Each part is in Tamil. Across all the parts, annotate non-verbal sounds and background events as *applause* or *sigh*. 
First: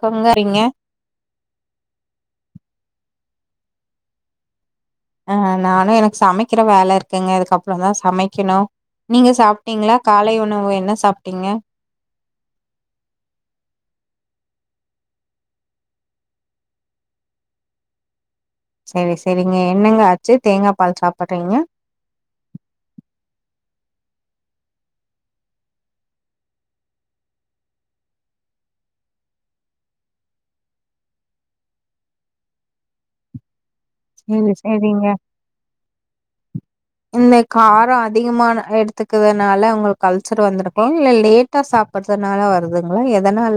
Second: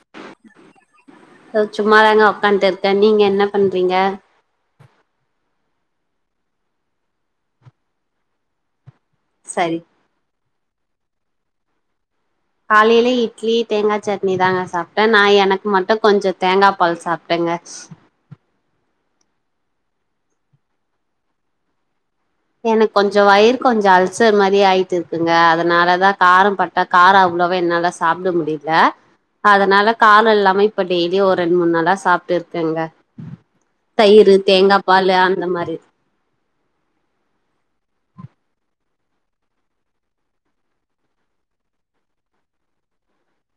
கொங்காரீங்க சும்மாதாங்க உக்கான்ட்ருக்கே நீங்க என்ன பண்றீங்க ஏங்க நானே எனக் சமைக்கிற வேல இருக்குங்க இதுக்கப்புறோ தா சமைக்கணு நீங்க சரி சாப்ட்டீங்களா காலை உணவு என்ன சாப்பிட்டீங்க காலைல இட்லி தேங்கா சட்னி தாங்க சாப்ட்டே நா எனக்கு மட்டு கொஞ்சோ தேங்கா பால் சாப்ட்டேங்க செரி செரிங்க என்னெங்க ஆச்சு தேங்கா பால் சாப்பட்றீங்க எனக் கொஞ்சோ வயிறு கொஞ்சோ அல்சர் மாரி ஆயிட்டுருக்குங்க அதனாலதா காரம் பட் காரோ அவ்ளவா என்னால சாப்ட முடில அதனால காலோ இல்லாம இப்ப டெய்லி ஒரு ரெண்டு மூணு நாளா சாப்ட்டு இருக்கேங்க தயிரு செரி தேங்கா செரிங்க பாலு அந்த மாரி *inaudible* இந்த காரோ அதிகமான எடுத்துக்கிறதுனால உங்களுக்கு அல்சர் வந்திருக்லா இல்ல லேட் ட்டா சாப்டறதுனால வருதுங்களா எதனால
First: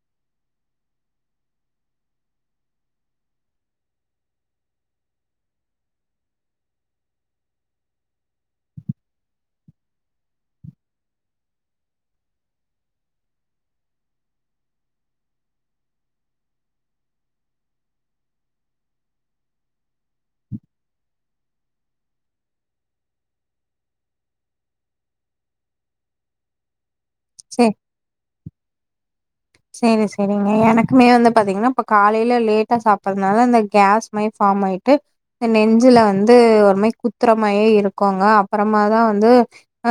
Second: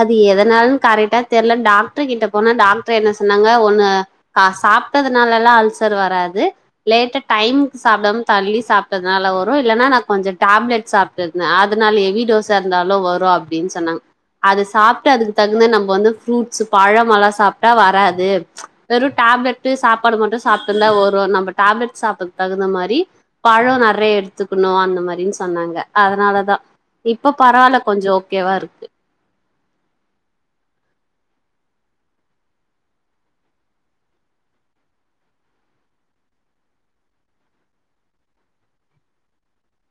அது எதனாலன் கரெக்டா தெர்ல டாக்டர் கிட்ட போனா டாக்டர் என்ன சொன்னாங்க ஒன்னு கா சாப்ட்டதுனாலெல்லா அல்சர் வராது லேட்டா டைம் சாப்டாம தள்ளி சாப்ட்டதுனால வரு இல்லன்னா நா கொஞ்சோ டேப்லெட்ஸ் சாப் ருந்தே அதனால எவி டோசா இருந்தாலோ வரு அப்டின் சொன்னா அது சாப்ட்டு அதுக்கு தகுந்த நம்ம வந்து ஃப்ரூட்ஸ்சு பழமல்லா சாப்ட்டா வராது வெறு டேப்லெட்டு சாப்பாடு மட்டு சாப்ட்டுருந்தா வரு நம்ம டேப்லெட் சாப்டதுக் தகுந்த மாரி பழோ நறைய எடுத்துக்குணு அந்த மாரின் சொன்னாங்க அதனாலதா இப்போ செ பரவால்ல கொஞ்சோ ஓகேவா இருக்கு சேரி சேரிங்க எனக்குமே வந்து பாத்தீங்கனா இப்ப காலைல லேட்டா சாப்பறதுனால இந்த கேஸ் மாரி ஃபார்ம் ஆயிட்டு நெஞ்சுல வந்து ஒரு மாரி குத்துரமாயியே இருக்குங்க அப்றமாதா வந்து அ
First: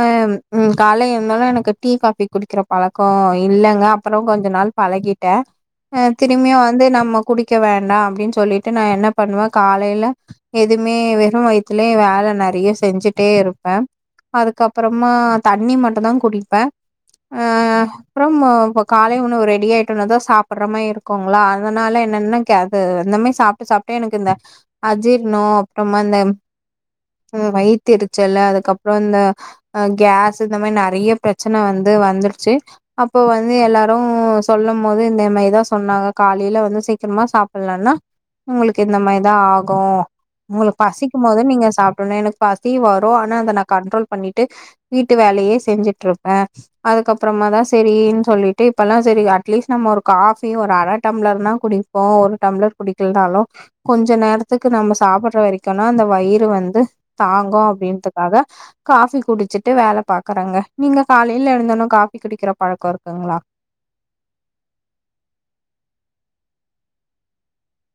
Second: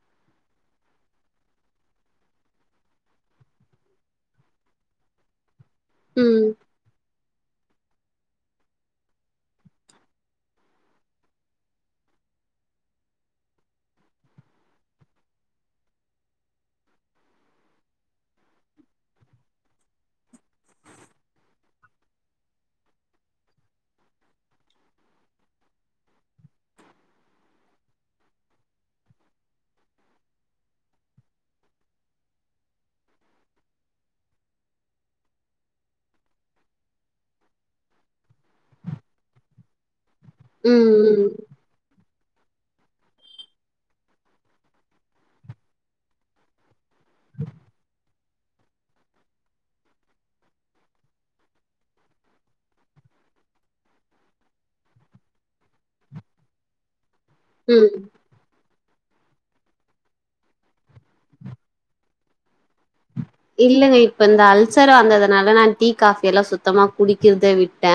ம் கால்ல எழுந்தோன்ன எனக்கு டீ காபி குடிக்கிற பழக்கோ இல்லங்க அப்பறோ கொஞ் நாள் பழகிட்டே அ ம் திரும்பியு வந் வந்து நம்ம குடிக்க வேண்டாம் அப்டின் சொல்லிட்டு நா என்ன பண்ணுவே காலைல எதுமே வெறு வயத்துலயே வேல நெறைய செஞ்சுட்டே இருப்பே அதுக்கப்புறமா தண்ணி மட்டுந்தா குடிப்பே ஆ அப்புறம் அ இப்ப காலை உண் ன்னு ரெடியாயிடோனா தா சாபட்ற மாரி இருக்கோங்களா அதனால என்னன்ன கேது இந்த மாரி சாப்ட்டு சாப்ட்டு எனக்கு இந்த அஜீர்ணோ அப்றமா அந்த வயத்தெருச்சல் அதுக்கப்புறோ இந்த அ கேஸ்சு இந்த மாரி நெறைய பிரச்சனை வந்து வந்துருச்சு அப்போ வந்து எல்லாரு அப்றோ சொல்லும் போது இந்த மேரிதா சொன்னாங்க காலைல வந்து சீக்கரமா சாப்பிட்லேன்னா உங்குளு இந்த மேரிதா ஆகு உங்குளுக் ம் பசிக்கும் ம் போதே நீங்க சாப் டனே எனக் பசி வரு ஆனா அத நா கண்ட்ரோல் பண்ணிட்டு வீட்டு வேலையே செஞ்சிட்ருப் அ அதுக்கப்பறமா தா சேரின் சொல்லிட் டு இப்பெல்லா சேரி அட்லீஸ்ட் நம்ம ஒரு காஃபி ஒரு அரை டம்ளர்னா குடிப்போ ஒரு டம்ளர் குடிக்கலனாலு கொஞ்ச நேரத்துக்கு நம்ம சாப்பட்ற வரைக்குனா அந்த வயிறு வந்து தாகோ ம் அப்டின்துக்காக காஃபி குடிச்சிட்டு வேல பாக்கறங்க நீங்க காலைல எழுந்தனு காஃபி குடிக்கற பழக்கோ இருக்குங்ளா இல்லங்க இப்ப இந்த அல்சர் வந்ததுனால நா டீ காஃபி எல்லா சுத்தமா குடிக்கிறதே விட்டே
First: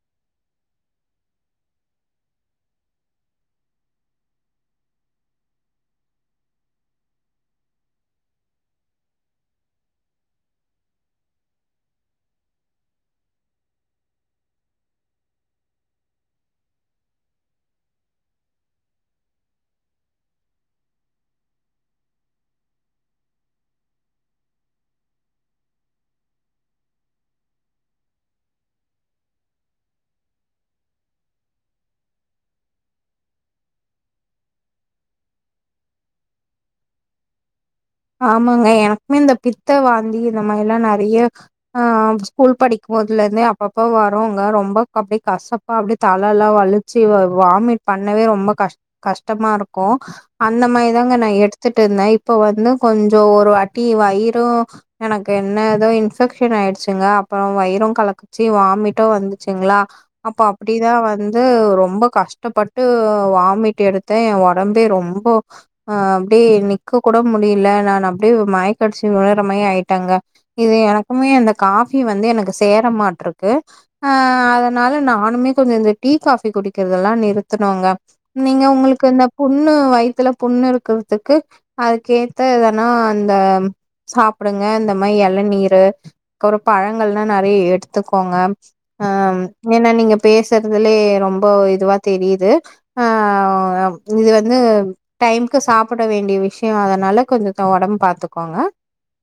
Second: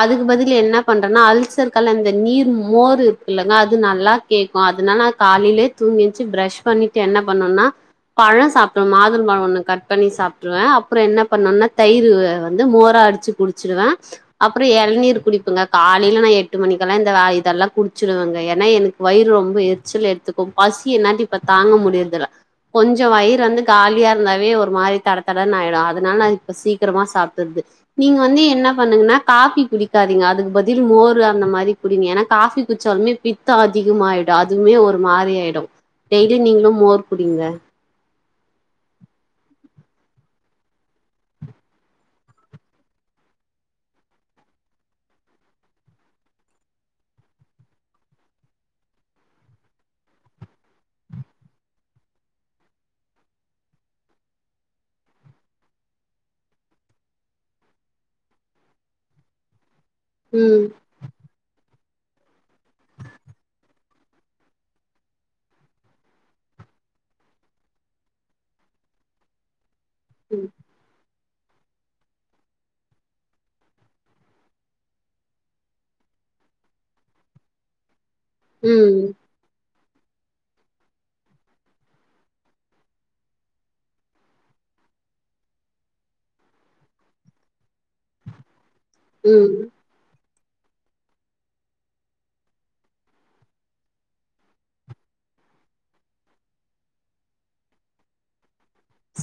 அதுக் பதில் என்ன பண்றனா அல்சர்கலா இந்த நீர் மோர் இருக்குல்லங்க அது நல்லா கேக்கு அதனா நா காலைலயே தூங்கி என்ச்சு பிரிஷ் பண்ணிட்டு என்ன பண்ணோனா பழ சாப்டோ மாதுளம்பழ ஒன்னு கட் பண்ணி சாப்ருவே அப்பறோ என்ன பண்ணன்னா தயிரு வந்து மோரா அடிச்சு குடிச்சிருவே அப்பறோ இளநீர் குடிப்புங்க காலைல நா எட்டு மணிக்கெல்லா இந்த வ இதெல்லா குடிச்சிருவேங்க ஏனா எனக் வயிறு ரொம்ப எரிச்சல் எடுத்துக்கு பசி என்னால இப்ப தாங்க முடியற்தில்ல கொஞ்ச வயிறு வந்து காலியா இருந்தா டியே ஒரு மாரி தட தடன் ஆய்டு அதனால இப்ப சீக்கிரமா சாப்டற்து நீங்க வந்து என்ன பண்ணுங்னா காபி குடிக்காதீங்க அதுக்கு பதில் மோர் அந்த மாரி குடிங்க ஏனா காஃபி குட்ச்சாலுமே பித்தோ அதிகமாயிடு அதுமே ஒரு மாரி ஆய்டு டெய்லி நீங்களு மோர் குடிங்க ஆமாங்க எனக்மே இந்த பித்த வாந்தி இந்த மார்லா நெறைய ஆ ஸ்கூல் படிக்கு போதுலருந்தே அப்பப்ப வருங்க ரொம்ப அப்டி கஷ்ட ப அப்டியே தல எல்லா வலிச்சி வரு வாமிட் பண்ணவே ரொம்ப கஷ் கஷ்டமா இருக்கு அந்த மாரிதாங்க நா எடுத்துட் இருந்தே இப்ப வந்து கொஞ்ச ஒரு அட்டி வயிரு எனக்கு என்ன ஏதோ இன்ஃபெக்ஷன் ஆய்டுச்சுங்க அப்புறோ வயிறு கலக் சி வாமிட்டோ வந்துச்சுங்ளா அப்ப ம் அப்டிதா வந் வந்து ரொம்ப கஷ்டப்பட்டு வாமிட் எடுத்தே எ ஒடம்பே ரொம்போ ஆ அப்டே நிக்க கூட மு டியல நா நா அப்டியே ஒரு மய கடச்சி வுளர மாரி ஆய்ட்டங்க ம் இது எனக் அப்பமே அந்த காஃபி வந்து எனக்கு சேர மாட்ருக்கு அ அதனால நானுமே கொஞ்ச இந்த டீ காபி குடிக்கிறதெல்லா நிறுத்துனூங்க நீங்க உங்களுக்கு ம் இந்த புண்ணு வயித்துல புண்ணு இருக்கறதுக்கு அதுக்கு த எதனா இந்த சாப்டுங்க இந்த மாரி எளநீரு அப்புறோ பழங்கள்னா நெறைய எடுத்துக்கோங்க ஆ ம் ஏனா நீங்க பேசறதுலயே ரொம்ப இதுவா தெரியுது ஆ இது வந்து டைமுக்கு சாப்ட வேண்டிய விஷ்யோ அதனால கொஞ்சத்த ஒடம் பாத்துக்கோங்க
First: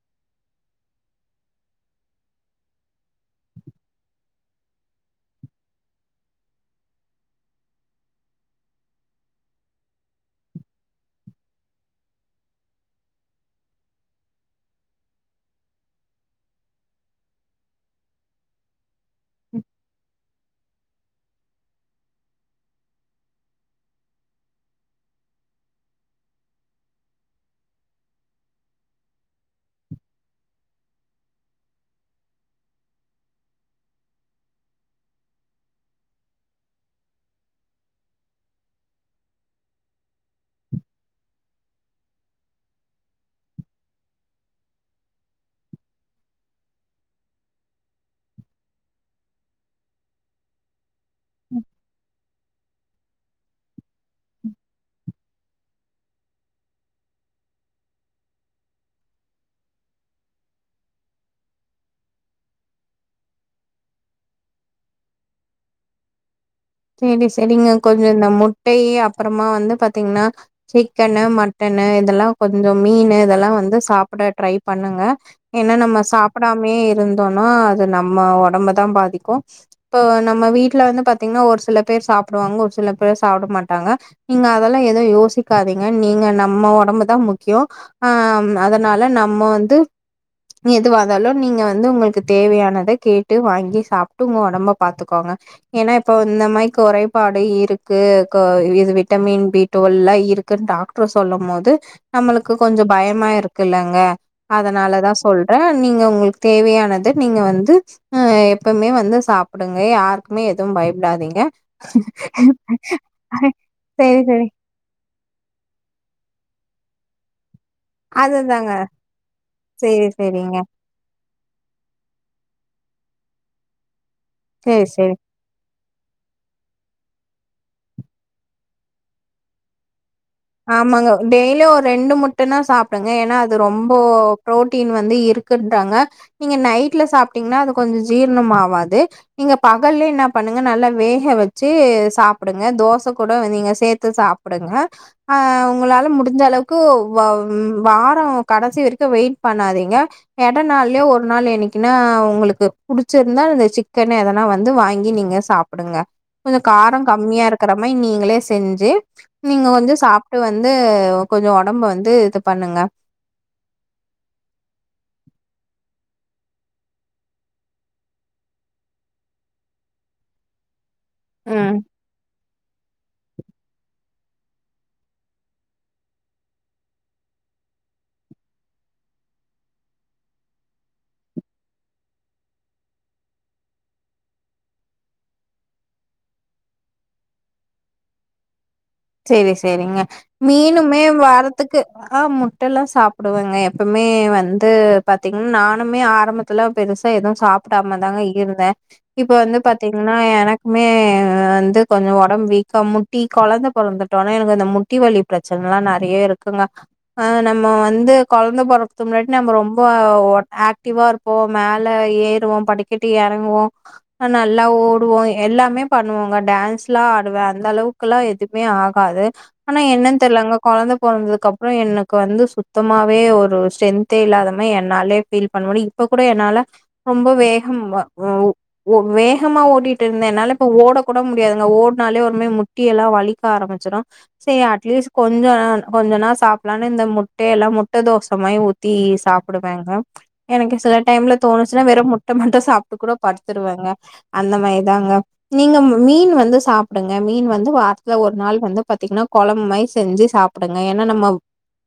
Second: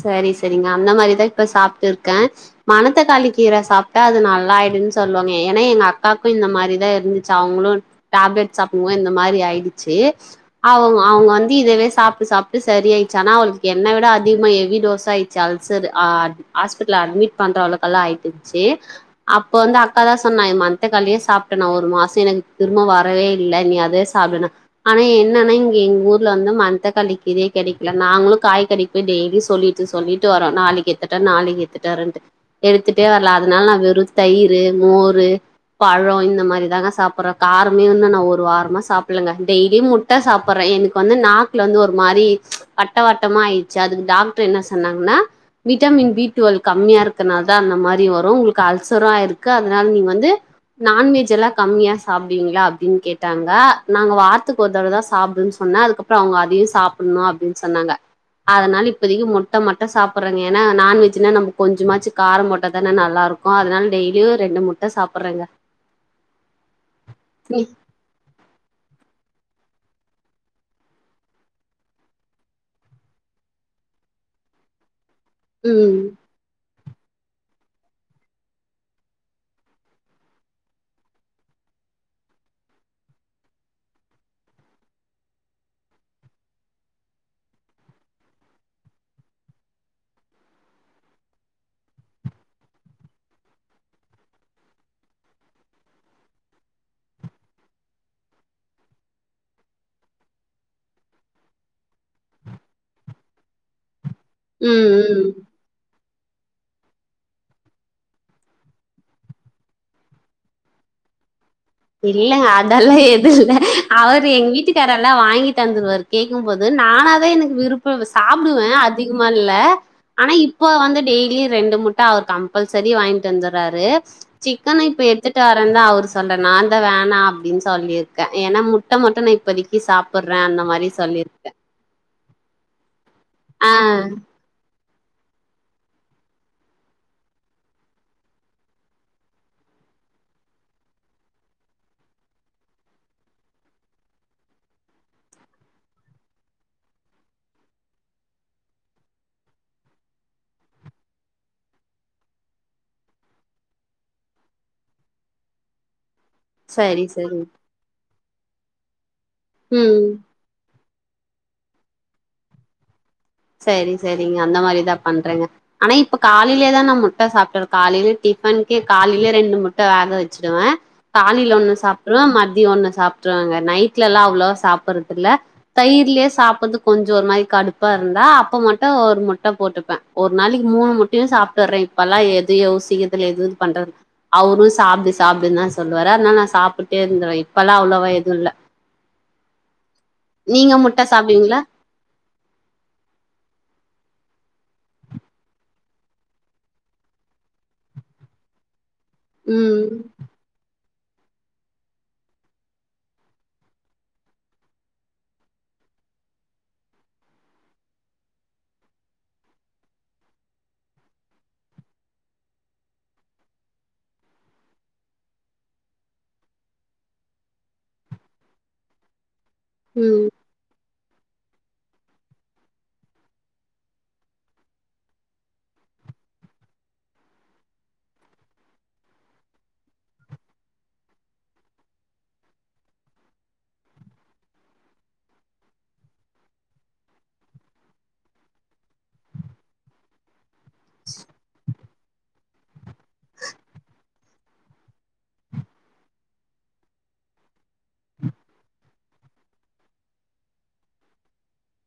சரி சரிங்க அந்த மாரிதா இப்ப சாப்ட்ருக்கே மணத்தக்காளி கீர சாப்டா அது நல்லா ஆயிடுன் சொல்வாங்க ஏனா எங்க அக்காக்கு இந்த மாரிதா இருந்துச்சு அவுங்ளு டேப்லெட் சாப்டுமோ இந்த மாரி ஆய்டுச்சி அவுங்க அவுங்க வந்து இதவே சாப்டு சாப்டு செரியா ஆய்டுச்சு ஆனா அவுங்களுக்கு என்ன விட அ அதிகமா கெவி டோஸா ஆய்டுச்சு அல்சரு ஆ ஹாஸ்பிடல் அட்மிட் பண்ற அளவுக்கெல்லா ஆயிட்ந்ச்சி அப்போ வந்து அக்கா தா சொ நா இ மண்தக்காளியே சாப்டனா ஒரு மாசோ எனக்கு திரும்ப வரவே இல்ல நீ அதே சாப்டுனா ஆனா என்னன்னா இங்க எங்க ஊர்ல வந்து மன் தக்காளி கீரையே கெடைக்கல நாங்களு காய் கடைக் போய் டெய்லி சொல்லிட்டு சொல்லிட்டு வரோ நாளைக்கு எட்த்துட்டு வா நாளைக்கு எத்துட்டு வரன்ட்டு எடுத்துட்டே வரலா அதனால நா வெறு தயிரு மோரு பழோ இந்த மாரி தாங்க சாப்பற காரமே இன்னு நா ஒரு வாரமா சாப்பில்லங்க டெய்லி முட் ட சாப்பற எனக்கு வந்து நாக்குல வந்து ஒரு மாரி வட்ட வட்டமா ஆயி சி அதுக்கு டாக்டரு என்ன சொன்னாங்னா விட்டமின் பி டுவல் கம்மியா இருக்கனால் தா அந்த மாரி வரு உங்களுக்கு அல்சரு ஆய்ருக்கு அதனால நீ வந்து நான்வெஜ் எல்லா கம்மியா சாப்டுவீங்களா அப்டின் கேட் டாங்க நாங்க வாரத்துக்கு ஒரு தடவ தா சாப்டுன் சொன்னே அதுக்கப்புற அவுங்க அதையு சாப்புட்னு அப்டின் சொன்னாங்க அதனால இப்பதிக்கு முட்ட மட்டு சாப்பறங்க ஏனா நான் வெஜ்னா நம்ம கொஞ்சமாச்சு கார போட்டா தான நல்லாருக் கோ அதனால டெய்லியு ரெண்டு முட்ட சாப்புறங்க செரி செரிங்க கொஞ்ச இந்த முட்டை அப்புறமா வந்து பாத்தீங்னா சிக்கனு மட்டனு இதெல்லா கொஞ்ச மீனு இதெல்லா வந்து சாப்ட ட்ரை பண்ணுங்க ஏனா நம்ம ம். சாப்டாமயே இருந்தோனா அது நம்ம ஒடம்பதா பாதிக்கு இப்போ நம்ம வீட்ல வந்து பாத்தீங்னா ஒரு சில பேர் சாப்டுவாங்க ஒரு சில பேர் சாப்ட மாட்டாங்க நீங்க அதெல்லா எதையு யோசிக்காதீங்க நீங்க நம்ம ஒடம்புதா முக்கியோ ஆம் அதனால நம்ம வந்து எதுவா இருந்தாலு நீங்க வந்து உங்களுக்கு தேவையானதை கேட்டு வாங்கி சாப்டு உங்க ஒடம்ப பாத்துக்கோங்க ஏன்னா இப்ப இந்த மாதிரி குறைபாடு இருக்கு கோ இது விட்டமின் பி டுவல்லா இருக் க்கு டாக்டர் சொல்லு போது நமக்கு கொஞ்சொ பயமா இருக்கில்லங்க ம், அதனாலதா ம். சொல்றே நீங்க உங்களுக்கு தேவையானத நீங்க வந்து அ எப்பவுமே வந்து சாப்பிடுங்க யாருக்குமே எதுவு பயப்படாதீங்க இல்லங்க அதெல்லா எதுவ் இல்ல சரி அவர் சரி எங் வீட்டுக் காரெல்லா வாங்கி தந்துருவாரு கேக்கும்போது நானா தா எனக்கு விருப் இப்போது சாப்டுவே அதுதாங்க அதிகமா இல்ல சரி ஆனா சரிங்க இப்ப வந்து டெய்லியூ ரெண்டு முட் ட அவர் கம்பல்சரி வாங்கிட்டு வந்துறாரு சிக்கன் சரி இப்ப சரி. எடுத்துட்டு வரந்தா அவர் சொல்றாரு நா தா வேணா அப்டின் சொல்லியிருக்கே ஏன்னா முட்ட மட்டு நா இப்பதிக் கி சாப்பட்றேன்னா ஆமாங்க டெய்லியூ ஒரு ரெண்டு முட்டனா சாப்பிடுங்க ஏன்னா அது ஆ. ரொம்பே பு்ரோட்டீன் வந்து இருக்குன்றாங்க நீங்க நைட்ல சாப்டீங்கன்னா அது கொஞ்சொ ஜீரன்னெ ஆகாது நீங்க பகல்லே என்ன பண்ணுங்க நல்லா வேக வெச்சு சாப்டுங்க தோச கூட நீங்க சேர்த்து சாப் டுங்க அ உங்களால முடிஞ்ச அளவுக்கு வ்வ வார கடைசி வரைக்கூ வெயிட் பண்ணாதீங்க எட நாள்லயே ஒரு நாள் என்னைக்குனா உங்களுக்கு புடிச்சிருந்தா இந்த சிக்கனு எதனா வந்து வாங்கி நீங்க சாப் பிடுங்க இப்ப தெ காரோ சரி, சரி. கம்மியா இருக்கிற மாரி நீங்களே செஞ்சு நீங்க வந்து ம். விட்டு வந்து கொஞ்சொ ஒடம்பு வந்து இது பண்ணுங்க சரி செரிங்க அந்தமாரி தா பண்றங்க ஆனா இப்ப காலையிலே தா நா முட்ட சாப்டுக்குறே காலய்லே டிஃபனுக்கே காலையிலே ரெண்டு முட்ட வேக வச்சிடுவே காலையில ஒண்ணு ம் சாப்டுருவே மதிய ஒண்ணு சாப்டுருவேங்க நைட் நைட்லல்லா அவ்ளவா சாப்பட்றது இல்ல தயிர்லயே சாப்பிட்றது கொஞ்சொ ஒரு மாரி கடுப்பா இருக் இருந்தா அப்ப மட்டு ஒரு முட்ட போட்டுப்பே ஒரு நாளைக்கு மூணு முட்டயூ சாப்பிட்ரோ இப்பல்லா எதுயூ யோசிக்கிர்த் இதில எதுவூ பண்றத் அவரூ சாப்டு சாப்டுன்தா சொல்லுவாரு அத்னால நா சாப்ட்டே இருந்துர்வே இப்பெலா அவ்ளவா எதூ இல்ல செரி செரிங்க நீங்க மீனுமே முட்ட சாப்டுவீங்களா வாரத்துக்கு ஆ முட் டெல்லா சாப்டுவேங்க எப்பமே வந்து பாத்தீங்ன்னா நானுமே ஆரம்பத்துல பெருசாக எதுவூ சாப்ட்டு டாமா தாங்க இருந்தே இப்ப வந்து ம் பாத்தீங்ன்னா எனக்மே வந்து கொஞ்சொ ஒடம்பு வீக்கா முட்டி கொழந்த பொறந்துட்டோனா எனக்கு அந்த முட்டி வலி பிரச்சனலா நெறய இருக்குங்க ஆ நம்ம வந்து கொழந்த பொறக்கர்த்துக் முன்னாடி நம்ப ரொம்ப லோ ஆக்டிவா இருப் போ மேல ஏறுவோ படிக்கட்டு எறங்குவோ அ நல்லா ஓடுவோ எல்லாமே பண்ணுவொங்க டான்ஸ் லா ஆடுவே அந்த அளவுக்குலா இருத் மே ஆகாது ஆனா என்னன் ம் தெர்லங்க கொழந்த பொறந்ததுக்கு அப்றோ எனக்கு வந்து சுத்தமாவே ஒரு ஸ்டரென்த்தே இல்லாத மாரி என்னாலே ஃபீல் பண்ண முடித் இ ப்ப கூட என்னால ரொம்ப வேகம் ப வ ஓ வேகமா ஓடிட்டுர்ந்தே என்னால இப்ப ஓடக்கூட முடியாதுங்க ஓட்னாலே ஒருமேரி முட்டியெல்லா வலிக் க ஆரம்பச்சிரூ செர் அட்லீஸ்ட் கொஞ்சொ நா கொஞ்ச நா சாப்டலான்னு இந்த முட்டயெல்லா முட்ட தோசமாயி ஊத் தி சாப்டுவேங்க எனக்கு சில டைம்ல தோணுச்சுனா வெறு முட்ட மட்டு சாப்ட்டுக் கூட படுத்துருவங்க அந்தமாரி தாங்க நீங்க மீன் வந்து சாப்டுங்க மீன் வந்து வார்த் துல ஒரு நாள் வந்து பாத்தீங்னா கொழம்புமாயி செஞ்சு சாப்டுங்க ஏன்னா நம்மொ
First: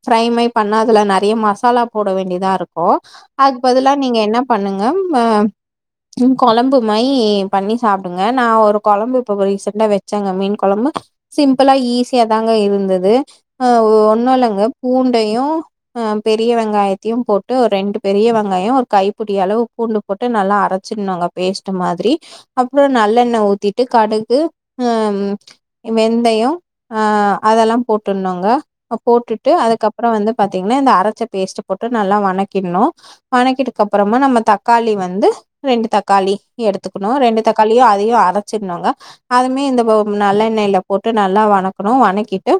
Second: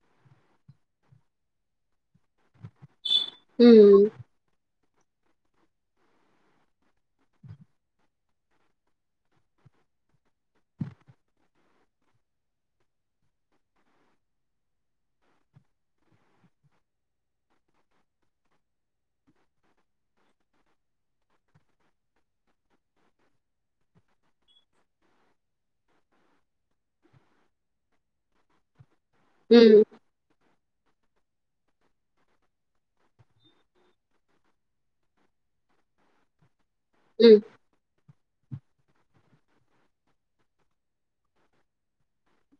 ஃபிரைமே பண்ணா அதுல நெறைய மசாலா போட வேண்டிதா இருக்கு அதுக்கு பதிலா ம் நீங்க என்ன பண்ணுங்க ம ம் கொழம்பு மயி பண்ணி சாப்டுங்க நா ஒரு கொழம்பு இப்ப ரீசன்டா வச்சேங்க மீன் கொழம்பு சிம்பிளா ஈஸியாதாங்க இருந்தது அ அ ஒண்ணுல்லங்க பூண்டயு ஆ பெரிய வெங்காயத்தியு போட்டு ஒரு ரெண்டு பெரிய வெங்காயொ ஒரு கைப்புடி அளவு பூண்டு போட்டு நல்லா அரச்சிகினுங்க பேஸ்ட்டு மாதிரி அப்பறொ நல்லெண்ண ஊத்திட்டு கடுகு அம் வெந்தயொ ஆ அதெலா போட்டுனுங்க போட்டுட்டு ம் அதுக்கப் பற வந்து பாத்தீங்னா இந்த அரச்ச பேஸ்ட்டு போட்டு நல்லா வணக்கிக்ணு வணக்கிட்டு அப்பறமா நம்ம தக்காளி வந்து ரெண்டு தக்காளி எடுத்துக்கணு ம் ரெண்டு தக்காளியு அதயு அரச்சிருனுங்க அதுமே இந்த நல்லண்ணெய்ல போட்டு நல்லா வணக்ணு வணக்கிட்டு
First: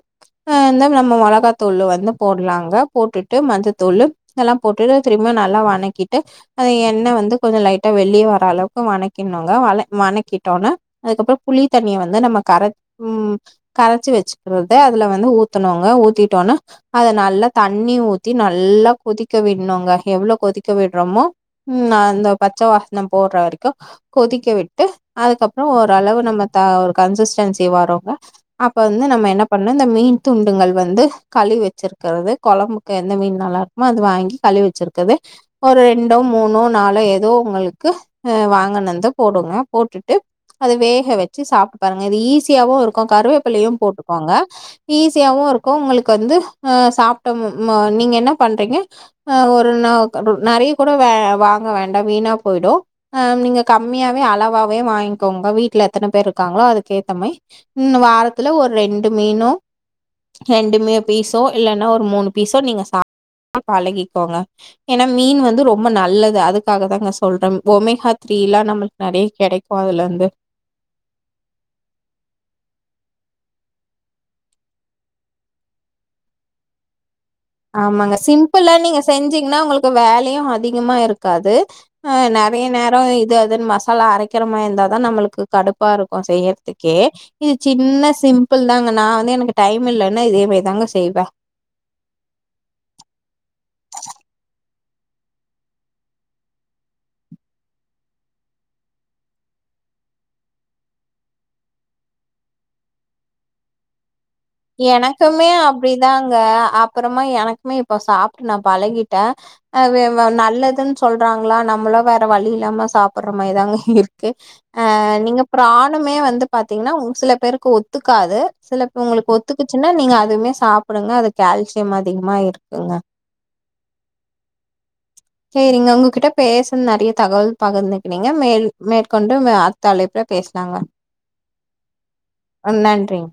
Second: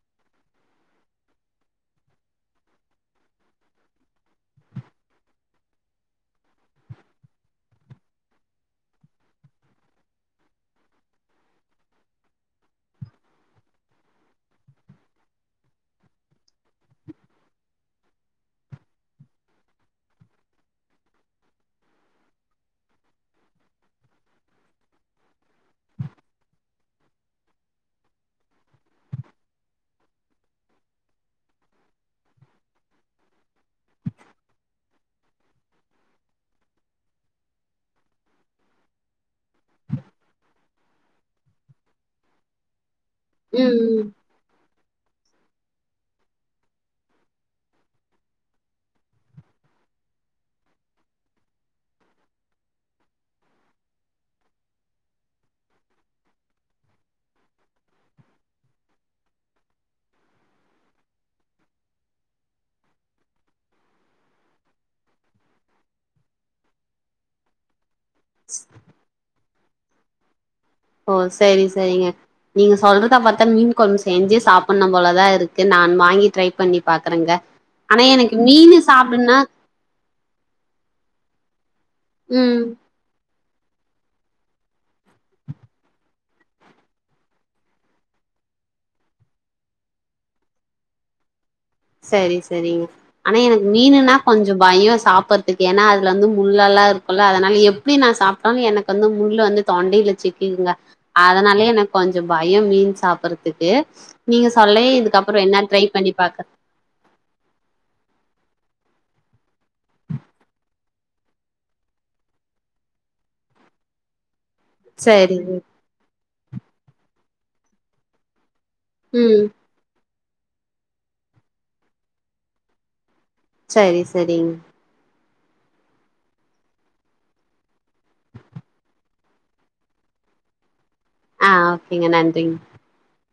அ தென் நம்ம மொளகாத்தூளூ வந்து போட்லாங்க போட்டுட்டு மஞ்சத்தூளூ இதெலா போட்டுட்டு திரும்ப நல்லா வணக்கிட்டு அது எண்ணெ வந்து கொஞ்சொ லைட்டா வெளிய வர அளவுக்கு வணக்கிணுங்க வண வணக்கிட்டோனா அதுக்கப்பறொ புளி தண்ணிய வந்து நம்ம கர ம் கரச்சி வச்சுக்கறத அதுல வந்து ஊத்தனோங்க ஊத்திட்டோனா அத நல்லா தண்ணி ஊத்தி நல்லா கொதிக்க விட்ணுங்க எவ்ளோ கொதிக்க விட்றமோ ம் நா அந்த பச்ச வாசன போற வரைக்கு கொதிக்க விட்டு அதுக்கப்பறொ ஓரளவு நம்ம த ஒரு கன்சிஸ்டன்சி வருங்க அப்ப வந்து நம்ம என்ன பண்ணு இந்த மீன் துண்டுங்கள் வந்து கழிவி வச்சிர்க்கிறது கொழம்பு கு எந்த மீன் நல்லாருக்குமோ அது வாங்கி கழிவ் வச்சிர்க்கது ஒரு ரெண்டோ மூணோ நாளோ எதோ உங்களுக்கு ம்அ வாங்கணுந்த போடுங்க போட்டுட்டு அது வேக வச்சு சாப்ட்டு பாருங்க இது ஈஸி யாவூ இருக்கு ம் கருவேப்பிலயு ம் போட்டுக்கோங் க ஈஸியாவு இருக்கூ உங்களுக்கு வந்து ஆ சாப்ட்ட ம் நீங்க என்ன பண்றீங்க ஆ ஒரு நா நெறைய கூட வாங்க வேண்டா வீணா போயிடு ஆ நீங்க கம்மியாவே அளவாவே வாங்கிக்கோங்க வீட்ல எத்தன பேர் இருக்காங்ளோ அதுக்கேத்தமாயி ம் வாரத்துல ஒரு ரெண்டு மீனு ரெண்டுமே பீஸோ இல்லன்னா ஒரு மூணு பீஸோ நீங்க *inaudible* பழகிக்கோங்க ஏன்னா மீன் வந்து ரொம்ப நல்லது அதுக்காக தாங்க சொல்ற ஒமேகா த்ரீல்லா நம்மளுக்கு நெறைய கெடைக் கோ அதுலந்து ஓ சரி சரிங்க நீங்க சொல்றத பத்தா மீன் கொழம்பு செஞ்சு சாப்பன்னோ போல தா இருக்கு நான் வாங்கி ட்ரை பண்ணி பாக்குறங்க ஆமாங்க சிம்புள்ளா நீங்க செஞ்சீங்ன்னா உங்களுக் கு வேலயு அதிகமா இருக்காது அ ம் நெறைய நேரோ இது அதுன்னு மசாலா அரை க்கிற மாரி இருந்தா தா நம்மளுக்கு கடுப்பா இருக்கு செய்யறதுக்கே இது சின்ன சிம்பிள் தாங்க நா வந்து எனக்கு டைம் இல்லன்னா இதே மாரி தாங்க செய்வ சரி சரிங் ஆனா எனக்கு மீனுன்னா கொஞ்சோ பயோ சாப்புறத்துக்கு ஏன்னா அதுல வந்து முள்ளல்லா இருக்கோல்ல அதனால எப் அப்டி நா சாப்ட்டாலு எனக்கு வந்து முள்ளு வந்து தொண்டையில சிக்கிகுங்க அதனாலேயே எனக்கு கொஞ்சோ பயோ மீன் சாப்புறத்துக்கு எனக்குமே அப்டிதாங்க பாக்க அப்பறமா எனக்குமே இப்போ சாப்ட்டு நா பழகிட்ட அ வே வ நல்லதுன்னு சொல்றாங்ளா நம்மளு வேற வழி இல்லாம சாப்பற மாரிதாங்க இருக்கு அ நீங்க செரிங்க பிரானுமே வந்து பாத்தீங்ன்னா ஒரு சில பேருக்கு ஒத்துக்காது சில உங்களுக்கு ம் ஒத் துக்குச்சுன்னா நீங்க அதுவுமே சாப்டுங்க அது கால்சியம் அதிகமா இருக்குங்க சேரி செரிங் சேரிங்க உங்ககிட்ட பேசு நெறைய தகவல் பகிர்ந்துக்குனீங்க மேல் மேற்கொண்டு நம்ம அடுத்த அழைப்புல பேசலாங்க அ ஓகேங்க நன்றிங்க அ நன்றிங்